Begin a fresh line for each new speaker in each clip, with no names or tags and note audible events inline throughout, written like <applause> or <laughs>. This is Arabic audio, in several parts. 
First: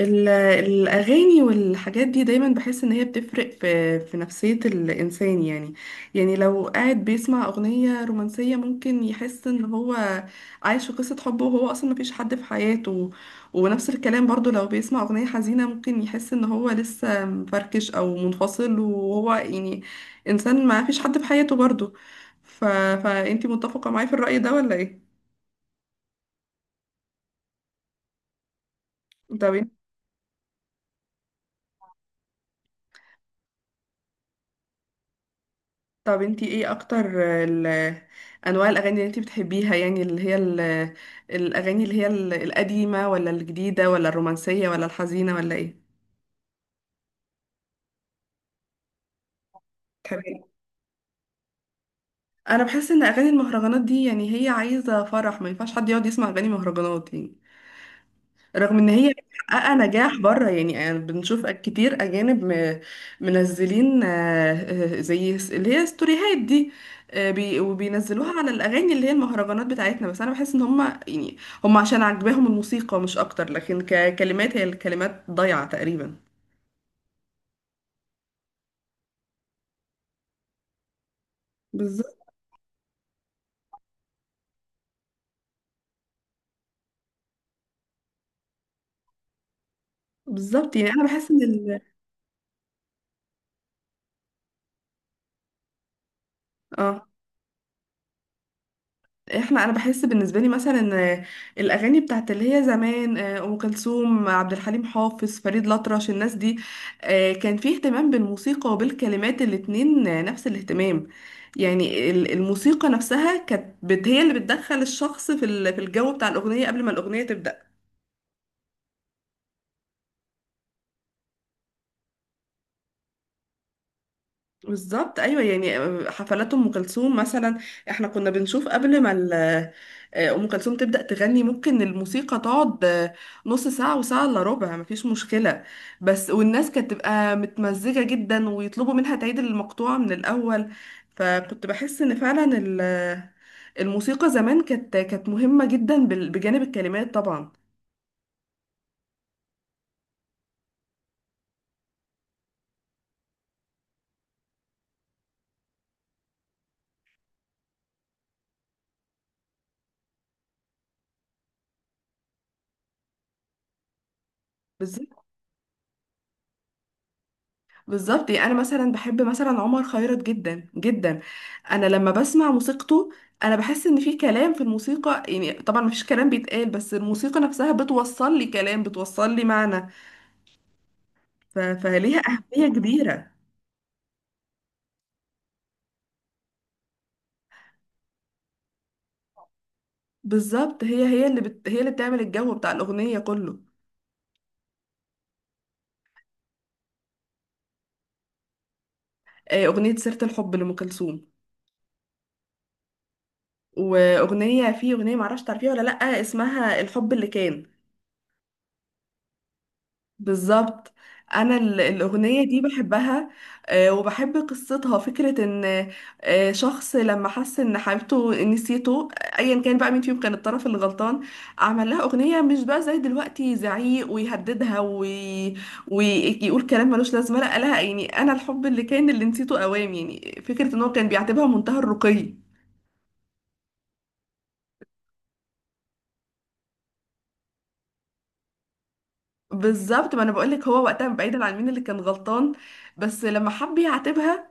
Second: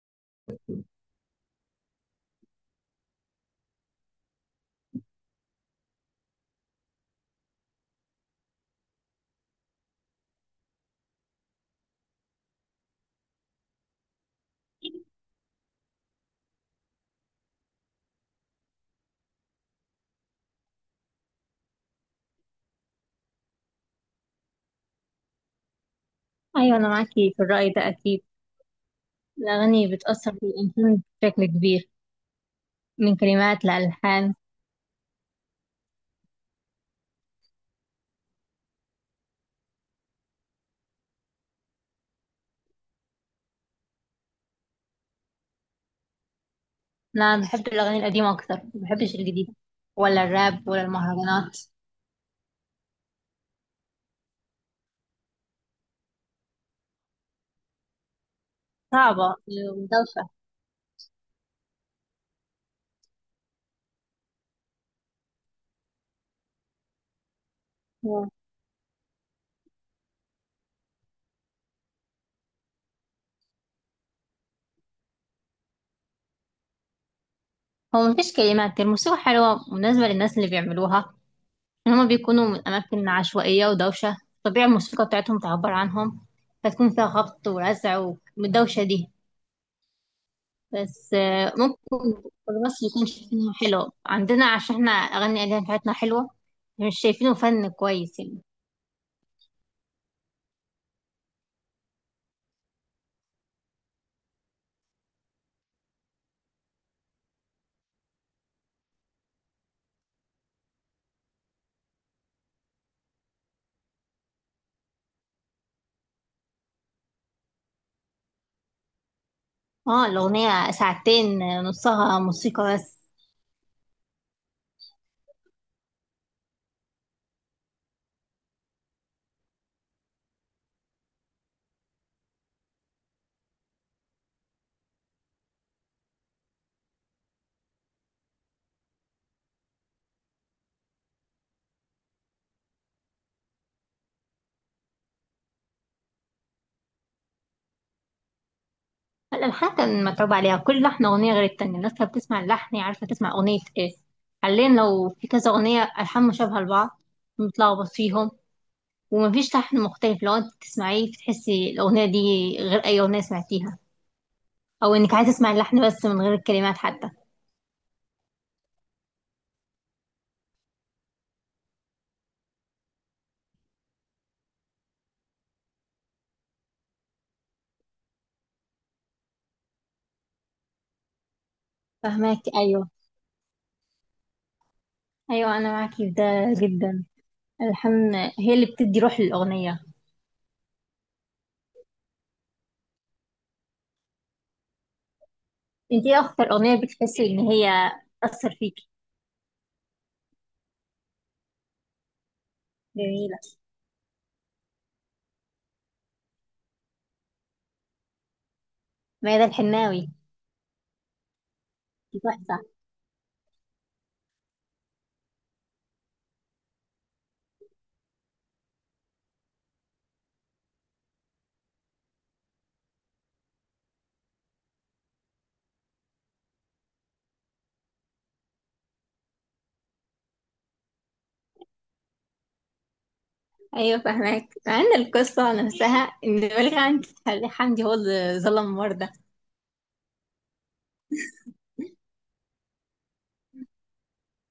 الأغاني والحاجات دي دايما بحس إن هي بتفرق في نفسية الإنسان يعني لو قاعد بيسمع أغنية رومانسية ممكن يحس إن هو عايش في قصة حب وهو أصلا مفيش حد في حياته. ونفس الكلام برضو لو بيسمع أغنية حزينة ممكن يحس إن هو لسه مفركش أو منفصل وهو يعني إنسان ما فيش حد في حياته برضو. فأنتي متفقة معايا في الرأي ده ولا إيه؟
أيوة، أنا معاكي في الرأي ده أكيد.
طب.
الأغاني بتأثر في الإنسان بشكل كبير من كلمات لألحان.
انتي ايه اكتر ال- انواع الاغاني اللي انتي بتحبيها؟ يعني اللي هي الاغاني اللي هي القديمه ولا الجديده ولا الرومانسيه ولا الحزينه ولا ايه؟
أنا بحب الأغاني القديمة أكتر، ما بحبش الجديدة ولا
بتحبي.
الراب ولا المهرجانات.
انا بحس ان اغاني المهرجانات دي يعني هي عايزه فرح، ما ينفعش حد يقعد يسمع اغاني مهرجانات يعني. رغم ان هي
صعبة
محققه نجاح
ودوشة.
بره يعني، أنا بنشوف كتير اجانب منزلين، زي اللي هي ستوريهات دي، وبينزلوها على الاغاني اللي هي المهرجانات بتاعتنا. بس انا بحس ان هم يعني عشان عجباهم الموسيقى مش اكتر، لكن ككلمات هي الكلمات ضايعه تقريبا.
هو مفيش كلمات، الموسيقى حلوة مناسبة للناس اللي بيعملوها. إن هما
بالظبط.
بيكونوا من أماكن عشوائية ودوشة، طبيعي الموسيقى بتاعتهم تعبر عنهم فتكون فيها خبط ورزع والدوشة دي.
بالظبط يعني انا
بس
بحس ان ال...
ممكن مصر يكون شايفينها حلوة عندنا عشان احنا أغاني، الأغاني بتاعتنا حلوة، مش
اه
شايفينه فن كويس يعني.
احنا. انا بحس بالنسبه لي مثلا ان الاغاني بتاعت اللي هي زمان، ام كلثوم، عبد الحليم حافظ، فريد الأطرش، الناس دي، كان في اهتمام بالموسيقى وبالكلمات الاتنين، نفس الاهتمام. يعني الموسيقى نفسها كانت هي اللي بتدخل الشخص في في الجو بتاع الاغنيه قبل ما الاغنيه تبدا.
اه، الأغنية ساعتين، نصها موسيقى بس.
بالظبط ايوه يعني. حفلات ام كلثوم مثلا، احنا كنا بنشوف قبل ما ام كلثوم تبدا تغني ممكن الموسيقى تقعد نص ساعه وساعه الا ربع مفيش مشكله. بس والناس كانت تبقى متمزجه جدا ويطلبوا منها تعيد المقطوعه من الاول. فكنت بحس ان فعلا الموسيقى زمان كانت مهمه جدا بجانب الكلمات طبعا.
الألحان كان متعوب عليها، كل لحن أغنية غير التانية، الناس كانت بتسمع اللحن هي عارفة تسمع أغنية ايه. حاليا لو في كذا أغنية ألحان مشابهة لبعض بنتلخبط فيهم، ومفيش لحن مختلف. لو انت تسمعيه بتحسي الأغنية دي غير أي أغنية سمعتيها، أو إنك عايزة تسمع اللحن بس من غير الكلمات حتى.
بالظبط يعني انا مثلا بحب مثلا عمر خيرت جدا جدا. انا لما بسمع موسيقته، انا بحس ان في كلام في الموسيقى، يعني طبعا مفيش كلام بيتقال بس الموسيقى نفسها بتوصل لي كلام، بتوصل لي معنى. فليها
فهماك،
اهمية
أيوه.
كبيرة.
ايوه انا معاكي في ده جدا. الحن هي اللي بتدي روح للاغنيه.
بالظبط. هي اللي بت... هي اللي بتعمل الجو بتاع الاغنية كله.
انت ايه اكتر اغنيه بتحسي ان هي اثر فيكي؟
اغنية سيرة الحب لأم كلثوم،
جميله.
واغنية، في اغنية معرفش تعرفيها ولا لأ، اسمها الحب اللي كان.
ميادة الحناوي.
بالظبط. انا
دي
الاغنيه
تحفه.
دي بحبها. وبحب قصتها، فكره ان شخص لما حس ان حبيبته نسيته، ايا كان بقى مين فيهم كان الطرف اللي غلطان، عمل لها اغنيه. مش بقى زي دلوقتي زعيق ويهددها ويقول كلام ملوش لازمه لا لها. يعني انا الحب اللي كان اللي نسيته اوام، يعني فكره ان هو كان بيعتبرها منتهى الرقي.
ايوه فاهماك، مع ان القصه نفسها ان بلغ عندي حمدي هو اللي ظلم مرده.
بالظبط. ما انا بقولك، هو وقتها بعيدا عن مين اللي كان غلطان، بس لما حب يعاتبها،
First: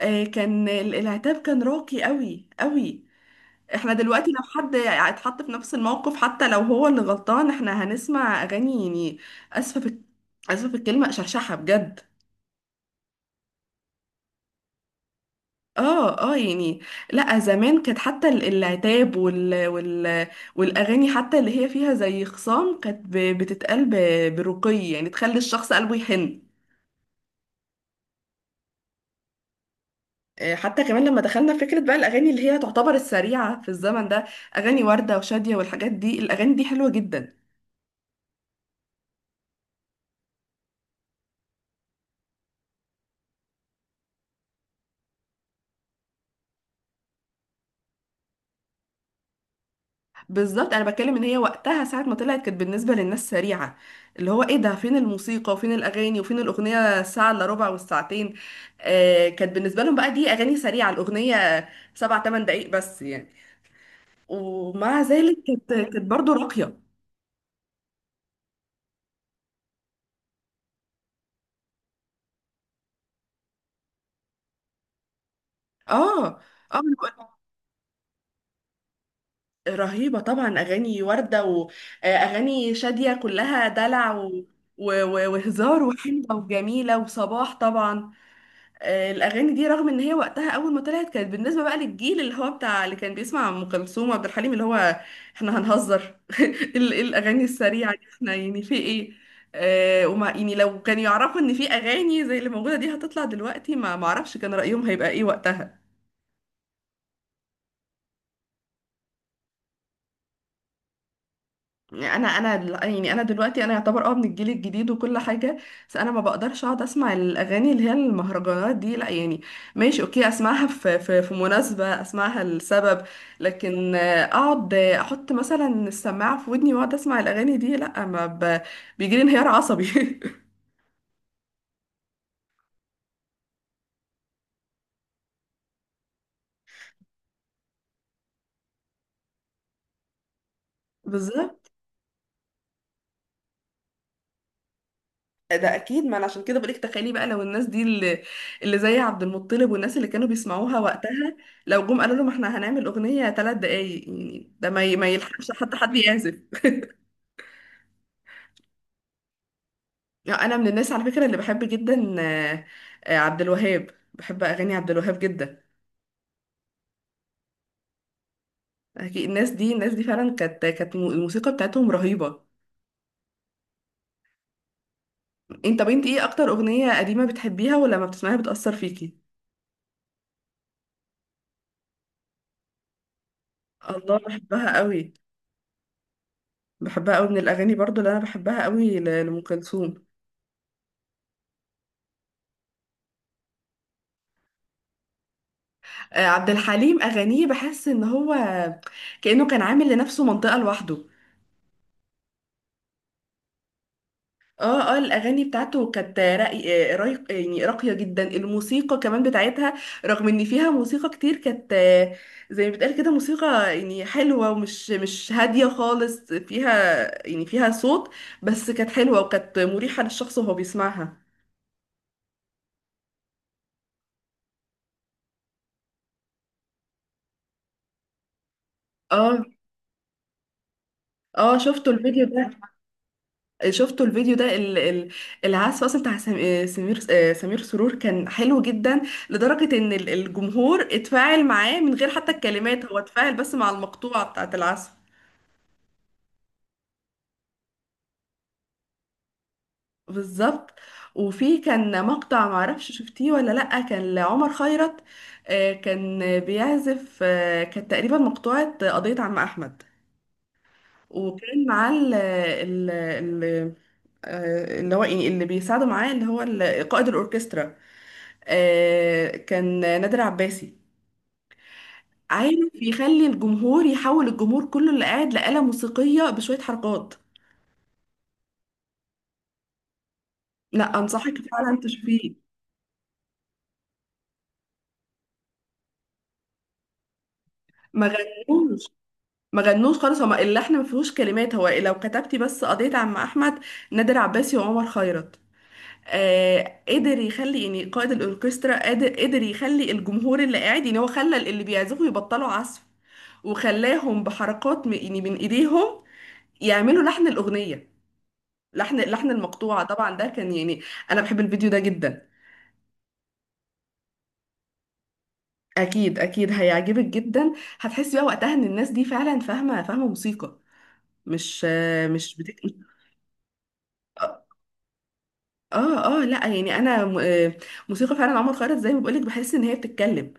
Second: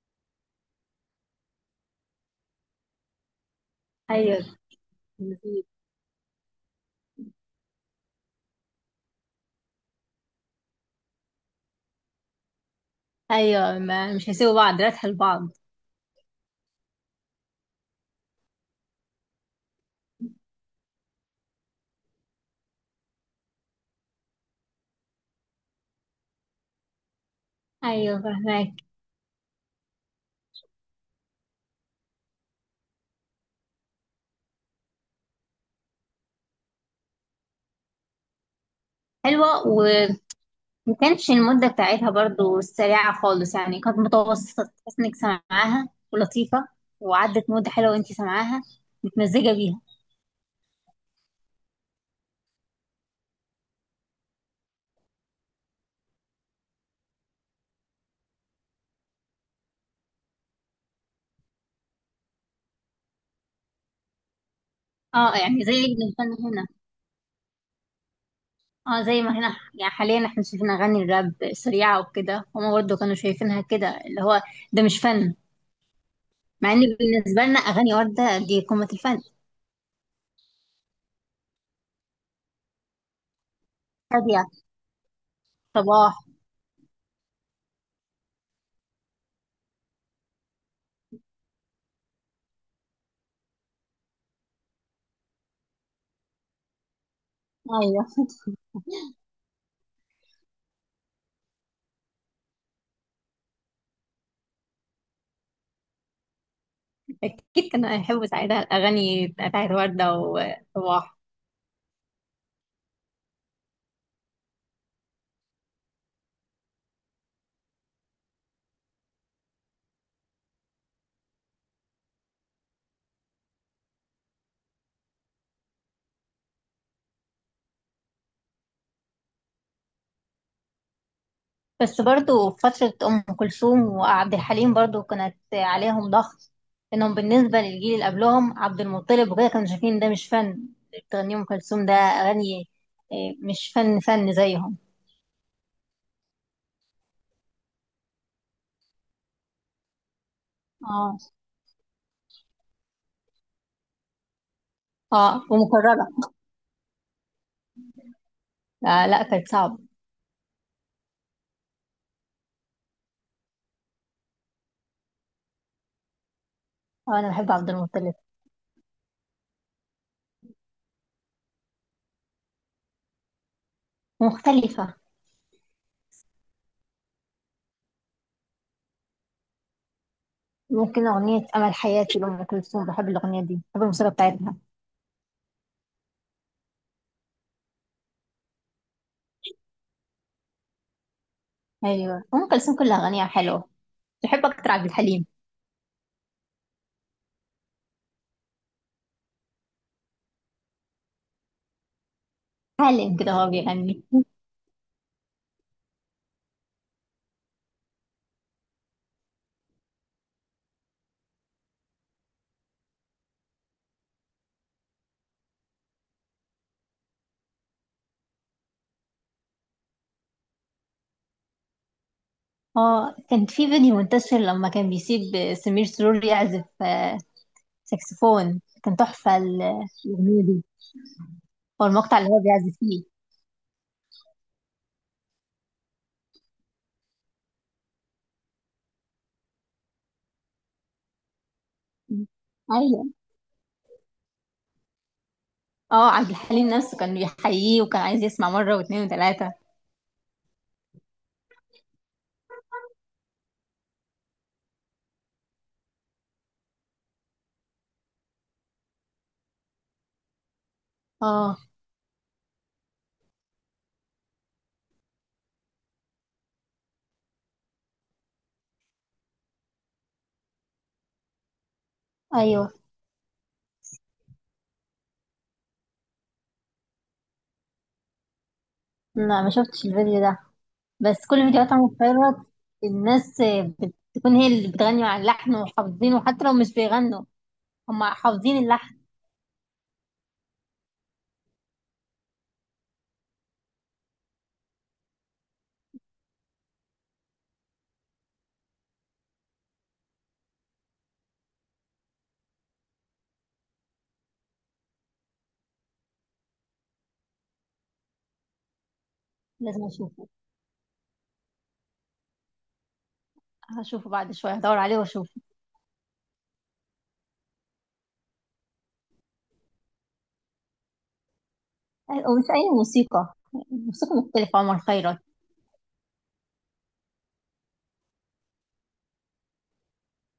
آه، كان ال- العتاب كان راقي قوي قوي. احنا دلوقتي لو
ايوه،
حد اتحط في نفس الموقف حتى لو هو اللي غلطان احنا هنسمع اغاني يعني، اسفه في اسفه في الكلمه، شرشحه بجد.
ايوه، ما مش هيسيبوا بعض راتها لبعض.
اه اه يعني. لا زمان كانت حتى العتاب والاغاني حتى اللي هي فيها زي خصام كانت بتتقال برقي، يعني تخلي الشخص قلبه يحن.
ايوه فاهماك.
حتى كمان لما دخلنا في فكرة بقى الأغاني اللي هي تعتبر السريعة في الزمن ده، أغاني وردة وشادية والحاجات دي، الأغاني دي حلوة جدا.
حلوه. ما كانتش المدة بتاعتها برضو سريعة خالص يعني، كانت متوسطة، تحس انك سامعاها ولطيفة، وعدت مدة حلوة وانت سامعاها متمزجة بيها.
بالظبط. انا بتكلم ان هي وقتها ساعه ما طلعت كانت بالنسبه للناس سريعه، اللي هو ايه ده، فين الموسيقى وفين الاغاني وفين الاغنيه الساعه الا ربع والساعتين. آه، كانت بالنسبه لهم بقى دي اغاني سريعه. الاغنيه 7 8 دقائق بس يعني. ومع
اه،
ذلك
يعني زي
كانت
اللي
برضه
بنغني هنا.
راقيه.
اه، زي ما هنا يعني، حاليا احنا شايفين اغاني الراب سريعة وكده، هما برضو كانوا شايفينها كده، اللي هو ده مش فن،
اه اه.
مع ان
أنا بقول لك،
بالنسبة لنا اغاني وردة دي قمة الفن.
رهيبه طبعا اغاني ورده، واغاني شاديه كلها دلع
هادية.
وهزار
صباح.
وحلوه وجميله، وصباح طبعا. الاغاني دي رغم ان هي وقتها اول ما طلعت كانت بالنسبه بقى للجيل اللي هو بتاع اللي كان بيسمع ام كلثوم وعبد الحليم، اللي هو احنا هنهزر <laughs> الاغاني السريعه دي
ايوه،
احنا يعني في ايه. وما يعني لو كانوا يعرفوا ان في اغاني زي اللي موجوده دي هتطلع دلوقتي، ما معرفش كان رايهم هيبقى ايه وقتها.
اكيد كانوا هيحبوا ساعتها الاغاني بتاعت وردة وصباح.
انا يعني انا دلوقتي انا يعتبر من الجيل الجديد وكل حاجه، بس انا ما بقدرش اقعد اسمع الاغاني اللي هي المهرجانات دي لا يعني. ماشي، اوكي اسمعها في مناسبه، اسمعها لسبب، لكن اقعد احط مثلا السماعه في ودني واقعد اسمع الاغاني دي، لا، ما بيجيلي انهيار عصبي.
بس برضو في فترة أم كلثوم وعبد الحليم برضو كانت عليهم ضغط، إنهم بالنسبة للجيل اللي قبلهم عبد المطلب وكده كانوا شايفين ده مش فن.
<laughs>
بتغني أم
بالظبط.
كلثوم؟ ده أغاني؟ إيه، مش فن فن زيهم.
ده اكيد ما انا عشان كده بقولك، تخيلي بقى لو الناس دي اللي زي عبد المطلب والناس اللي كانوا بيسمعوها
اه،
وقتها لو جم قالوا لهم احنا هنعمل اغنيه 3 دقايق يعني ده ما
اه،
يلحقش حتى حد
ومكررة.
يعزف.
آه لا، كانت صعبة.
يعني انا من الناس على فكره اللي بحب جدا، عبد الوهاب، بحب اغاني عبد الوهاب جدا.
آه أنا بحب عبد المطلب.
أكيد الناس دي فعلا كانت الموسيقى بتاعتهم رهيبه.
مختلفة.
طب انت ايه اكتر اغنيه قديمه بتحبيها ولما بتسمعيها بتاثر فيكي؟
ممكن أغنية أمل حياتي لأم كلثوم، بحب الأغنية دي، بحب الموسيقى
الله،
بتاعتها.
بحبها قوي. بحبها قوي من الاغاني برضو اللي انا بحبها قوي لام كلثوم.
أيوة، أم كلثوم كلها أغانيها حلوة، بحب أكتر عبد الحليم.
عبد الحليم اغانيه بحس ان هو كانه كان عامل لنفسه منطقه لوحده.
عالم كده هو بيغني.
اه اه. الاغاني بتاعته كانت راقي، رايق يعني، راقيه جدا الموسيقى كمان بتاعتها، رغم ان فيها موسيقى كتير. كانت زي ما بتقال كده، موسيقى يعني حلوه، ومش مش هاديه خالص، فيها يعني فيها صوت، بس كانت حلوه وكانت مريحه للشخص وهو بيسمعها.
اه، كان في فيديو منتشر لما كان بيسيب سمير سرور يعزف ساكسفون، كان تحفة
اه
ال- الأغنية دي.
اه،
هو
شفتوا
المقطع
الفيديو
اللي هو
ده؟
بيعزف فيه.
شفتوا الفيديو ده ال- ال- العزف اصلا بتاع سمير سرور كان حلو جدا، لدرجة ان الجمهور اتفاعل معاه من غير حتى الكلمات، هو
أيوة.
اتفاعل بس مع المقطوعة بتاعة العزف.
اه عبد الحليم نفسه كان بيحييه وكان عايز يسمع مرة واتنين وتلاتة.
بالظبط. وفي كان مقطع معرفش شفتيه ولا لأ، كان لعمر خيرت، كان بيعزف، كانت تقريبا مقطوعة قضية عم أحمد،
اه.
وكان معاه اللي هو يعني اللي بيساعده معاه اللي هو قائد الأوركسترا، كان نادر عباسي.
أيوة.
عارف يخلي الجمهور، يحول الجمهور كله اللي قاعد لآلة موسيقية بشوية حركات.
لا ما شفتش الفيديو ده.
لا،
بس
انصحك
كل فيديوهات
فعلا
عمرو
تشوفيه.
خيرت، الناس بتكون هي اللي بتغني على اللحن وحافظينه حتى لو مش بيغنوا،
ما
هما حافظين
غنوش
اللحن.
ما غنوش خالص، هما اللحن ما فيهوش كلمات. هو لو كتبتي بس قضية عم احمد نادر عباسي وعمر خيرت، قدر يخلي يعني، قائد الاوركسترا قادر قدر يخلي الجمهور اللي قاعد، يعني هو خلى اللي بيعزفوا يبطلوا عزف، وخلاهم بحركات يعني من ايديهم يعملوا لحن الاغنية، لحن، لحن المقطوعة
لازم
طبعا، ده
أشوفه.
كان يعني انا بحب الفيديو ده جدا.
هشوفه بعد شوية، هدور عليه وأشوفه.
اكيد اكيد هيعجبك جدا. هتحسي بقى وقتها ان الناس دي فعلا فاهمة، فاهمة موسيقى، مش
أيوة،
مش
ومش
بتك...
أي موسيقى. موسيقى
اه
مختلفة، عمر خيرت.
اه، لا يعني انا م- آه، موسيقى فعلا. عمر خيرت زي ما بقولك بحس ان هي بتتكلم.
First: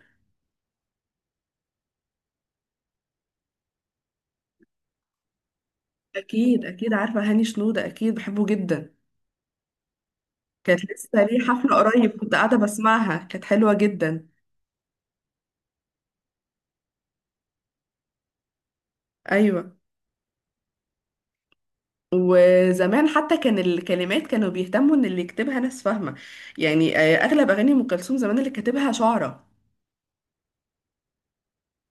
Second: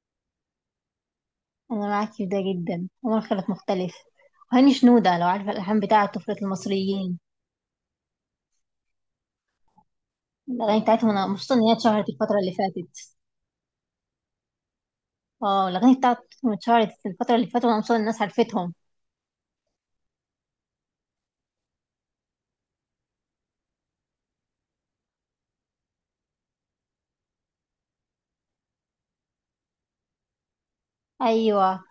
أنا معاك في ده جدا، عمر خيرت مختلف، وهاني شنودة لو عارفة الألحان بتاعة طفلة
اكيد اكيد
المصريين.
عارفة هاني شنودة، اكيد بحبه جدا.
الأغاني
كانت
بتاعتهم
لسه
أنا
ليه
مبسوطة إن هي
حفلة
اتشهرت
قريب، كنت
الفترة اللي
قاعدة
فاتت.
بسمعها كانت حلوة جدا.
اه، الأغاني بتاعتهم اتشهرت في الفترة اللي فاتت وأنا مبسوطة إن الناس عرفتهم.
ايوه. وزمان حتى كان الكلمات كانوا بيهتموا ان اللي يكتبها ناس فاهمة، يعني اغلب اغاني ام كلثوم زمان اللي كاتبها شعراء،
أيوة.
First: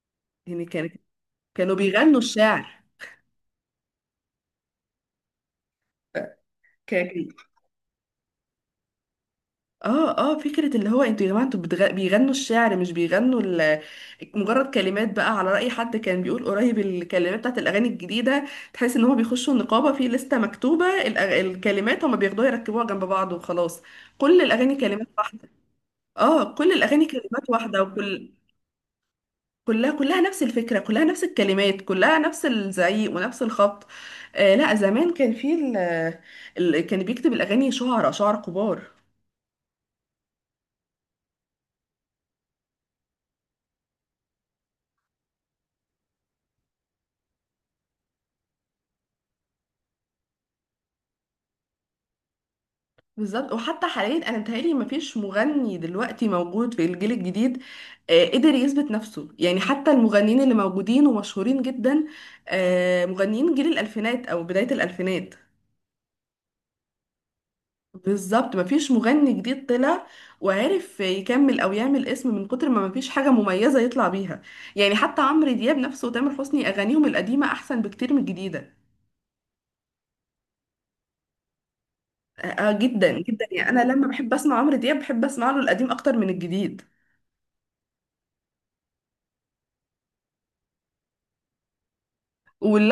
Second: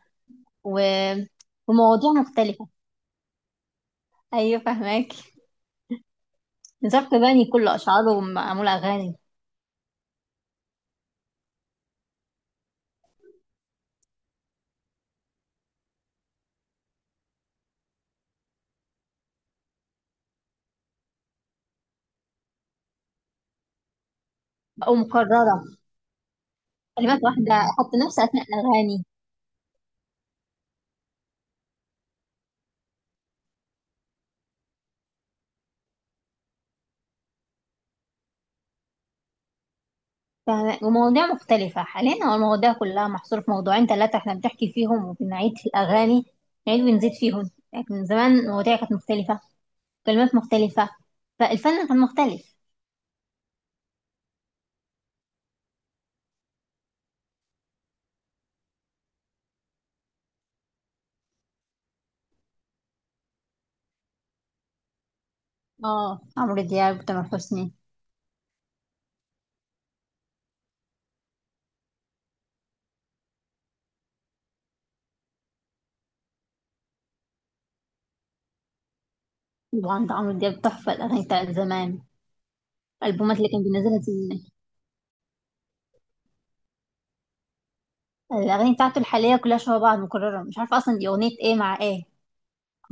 يعني
و...
كانوا
ومواضيع
بيغنوا
مختلفة.
الشعر.
أيوة فهماك.
ف-
نزار
ك-
قباني كل أشعاره معمولة أغاني.
اه اه، فكرة اللي هو انتوا يا جماعة انتوا بيغنوا الشعر، مش بيغنوا مجرد كلمات بقى، على رأي حد كان بيقول قريب، الكلمات بتاعت الأغاني الجديدة تحس ان هما بيخشوا النقابة في لستة مكتوبة الكلمات هما بياخدوها يركبوها جنب بعض وخلاص. كل الأغاني
أو
كلمات واحدة.
مكررة.
اه، كل الأغاني
كلمات
كلمات
واحدة،
واحدة
حط نفس
وكل
أثناء الأغاني.
كلها كلها نفس الفكرة، كلها نفس الكلمات، كلها نفس الزعيق ونفس الخبط. آه لا، زمان كان في ال ال- كان بيكتب الأغاني شعراء، شعراء كبار.
تمام، ومواضيع مختلفة. حاليا هو المواضيع كلها محصورة في موضوعين ثلاثة احنا بنحكي فيهم وبنعيد في الأغاني، نعيد ونزيد فيهم. لكن زمان المواضيع كانت مختلفة، كلمات مختلفة، فالفن كان مختلف.
بالظبط. وحتى حاليا أنا متهيألي مفيش مغني دلوقتي موجود في الجيل الجديد قدر يثبت نفسه، يعني حتى المغنيين اللي موجودين ومشهورين جدا مغنيين جيل الألفينات أو بداية الألفينات.
اه، عمرو دياب، تامر حسني.
بالظبط. مفيش مغني جديد طلع وعرف يكمل او يعمل اسم، من كتر ما مفيش حاجه مميزه يطلع بيها. يعني حتى عمرو دياب نفسه وتامر حسني اغانيهم القديمه احسن بكتير من الجديده.
طبعا ده عمرو دياب تحفة، الأغاني بتاعت زمان،
آه، جدا
الألبومات
جدا
اللي كان
يعني، انا
بينزلها
لما بحب
زمان.
اسمع عمرو دياب بحب اسمع له القديم اكتر من الجديد.
الأغاني بتاعته الحالية كلها شبه بعض مكررة، مش عارفة أصلا دي أغنية ايه مع ايه،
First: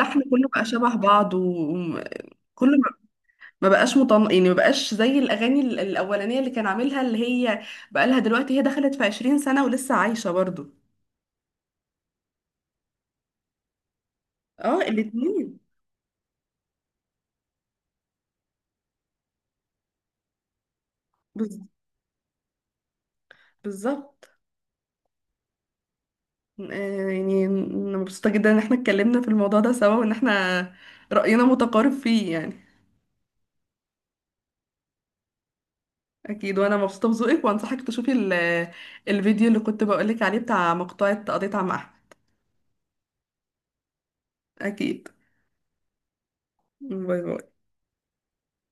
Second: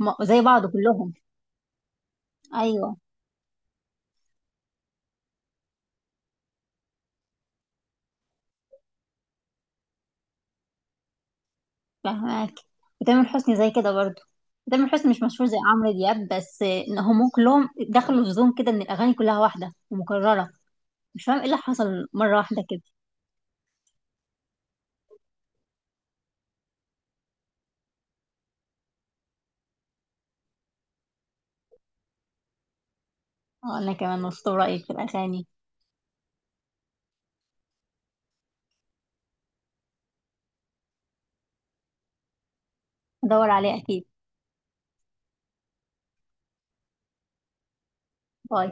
هما زي
كله بقى
بعض
شبه
كلهم.
بعض، وكله
أيوة
ما بقاش مطن، يعني ما بقاش زي الاغاني الاولانيه اللي كان عاملها، اللي هي بقى لها دلوقتي، هي دخلت في 20 سنه ولسه عايشه برضو.
فاهمك. وتامر حسني زي كده برضو.
اه،
تامر حسني مش مشهور زي
الاتنين.
عمرو دياب، بس ان هم كلهم دخلوا في زون كده ان الاغاني كلها واحده ومكرره. مش فاهم ايه اللي
بز-
حصل مره واحده كده.
بالظبط. يعني أنا مبسوطة جدا إن احنا اتكلمنا في الموضوع ده سوا، وإن احنا رأينا متقارب فيه يعني.
انا كمان مبسوطه برايك في الاغاني.
أكيد. وأنا مبسوطة بذوقك، وأنصحك تشوفي الفيديو اللي كنت بقولك عليه بتاع مقطوعة قضيت عم أحمد.
ادور عليه اكيد.
أكيد. باي باي.
باي.